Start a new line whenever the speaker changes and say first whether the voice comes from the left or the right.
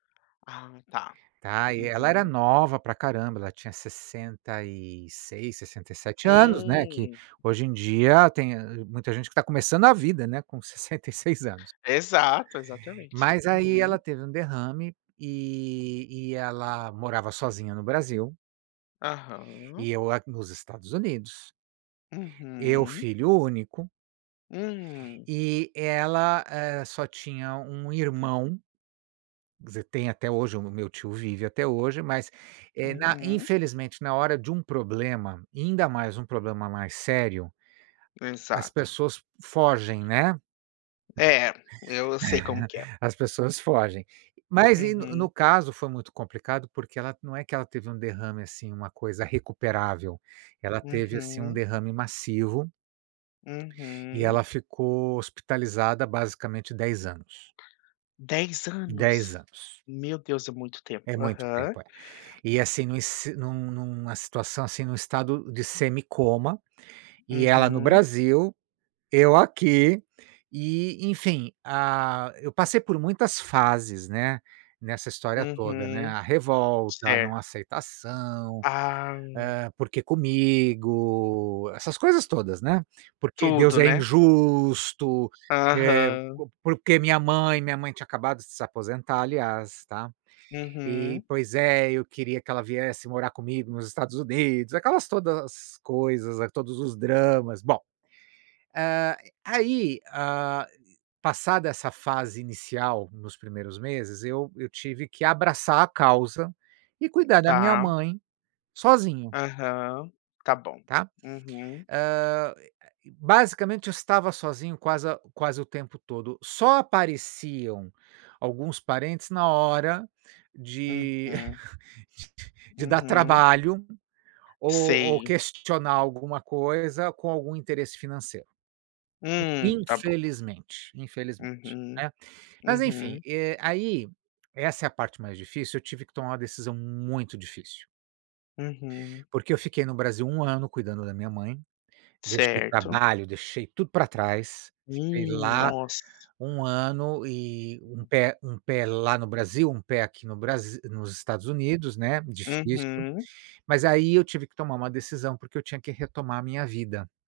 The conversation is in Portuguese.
left: Ah está,
right: Ai e ela era
left: uhum.
right: nova pra caramba, ela tinha 66, 67 anos, né, que,
left: Hum.
right: hoje em dia tem muita gente que está começando a vida, né, com 66 anos.
left: Exato, exatamente
right: Mas aí ela
left: uhum.
right: teve um derrame e, e ela morava sozinha no Brasil
left: Aham.
right: e eu a nos Estados Unidos. Eu
left: Uhum.
right: filho único
left: Hum.
right: e ela, eh, só tinha 1 irmão, quer dizer, tem até hoje, meu tio vive até hoje, mas, eh, na
left: Uhum.
right: infelizmente na hora de um problema, e ainda mais um problema mais sério, as
left: Exato.
right: pessoas fogem, né.
left: É, eu sei como que é.
right: As pessoas fogem. Mas e no no
left: Uhum.
right: caso foi muito complicado porque ela, não é que ela teve um derrame assim, uma coisa recuperável, ela teve assim um
left: Uhum.
right: derrame massivo e
left: Uhum.
right: ela ficou hospitalizada basicamente 10 anos.
left: 10
right: 10
left: anos?
right: anos.
left: Meu Deus é muito
right: É
left: tempo,
right: muito
left: aham.
right: tempo, é. E assim, num si num num numa situação assim, num estado de semicoma, e ela no
left: Uhum.
right: Brasil, eu aqui e enfim, ah, eu passei por muitas fases, né, nessa história toda, né,
left: Uhum.
right: a revolta, a não
left: Certo.
right: aceitação,
left: Ah.
right: eh, porque comigo, essas coisas todas, né, porque Deus
left: Tudo,
right: é
left: né.
right: injusto, eh,
left: Aham.
right: co por que minha mãe? Minha mãe tinha acabado de se aposentar, aliás, está? E,
left: Uhum.
right: pois é, eu queria que ela viesse morar comigo nos Estados Unidos, aquelas todas coisas as todos os dramas. Bom, eh, aí, hã, passada essa fase inicial, nos primeiros meses eu eu tive que abraçar a causa e cuidar da minha
left: Tá.
right: mãe sozinho
left: Aham, está bom,
right: está?
left: uhum.
right: hã, basicamente eu estava sozinho quase quase o tempo todo. Só apareciam alguns parentes na hora de
left: Uhum.
right: de dar
left: Uhum.
right: trabalho ou ou
left: Sei.
right: questionar alguma coisa com algum interesse financeiro.
left: Hum, está bom.
right: Infelizmente, infelizmente,
left: Uhum,
right: né, mas enfim,
left: uhum.
right: eh, aí essa é a parte mais difícil, eu tive que tomar uma decisão muito difícil
left: Uhum.
right: porque eu fiquei no Brasil 1 ano cuidando da minha mãe, deixei
left: Certo.
right: trabalho, deixei tudo pra trás, fiquei
left: Hum,
right: lá
left: nossa.
right: 1 ano e um pé um pé lá no Brasil, um pé aqui no Brasi nos Estados Unidos, né, difícil.
left: Uhum.
right: Mas aí eu tive que tomar uma decisão porque eu tinha que retomar a minha vida.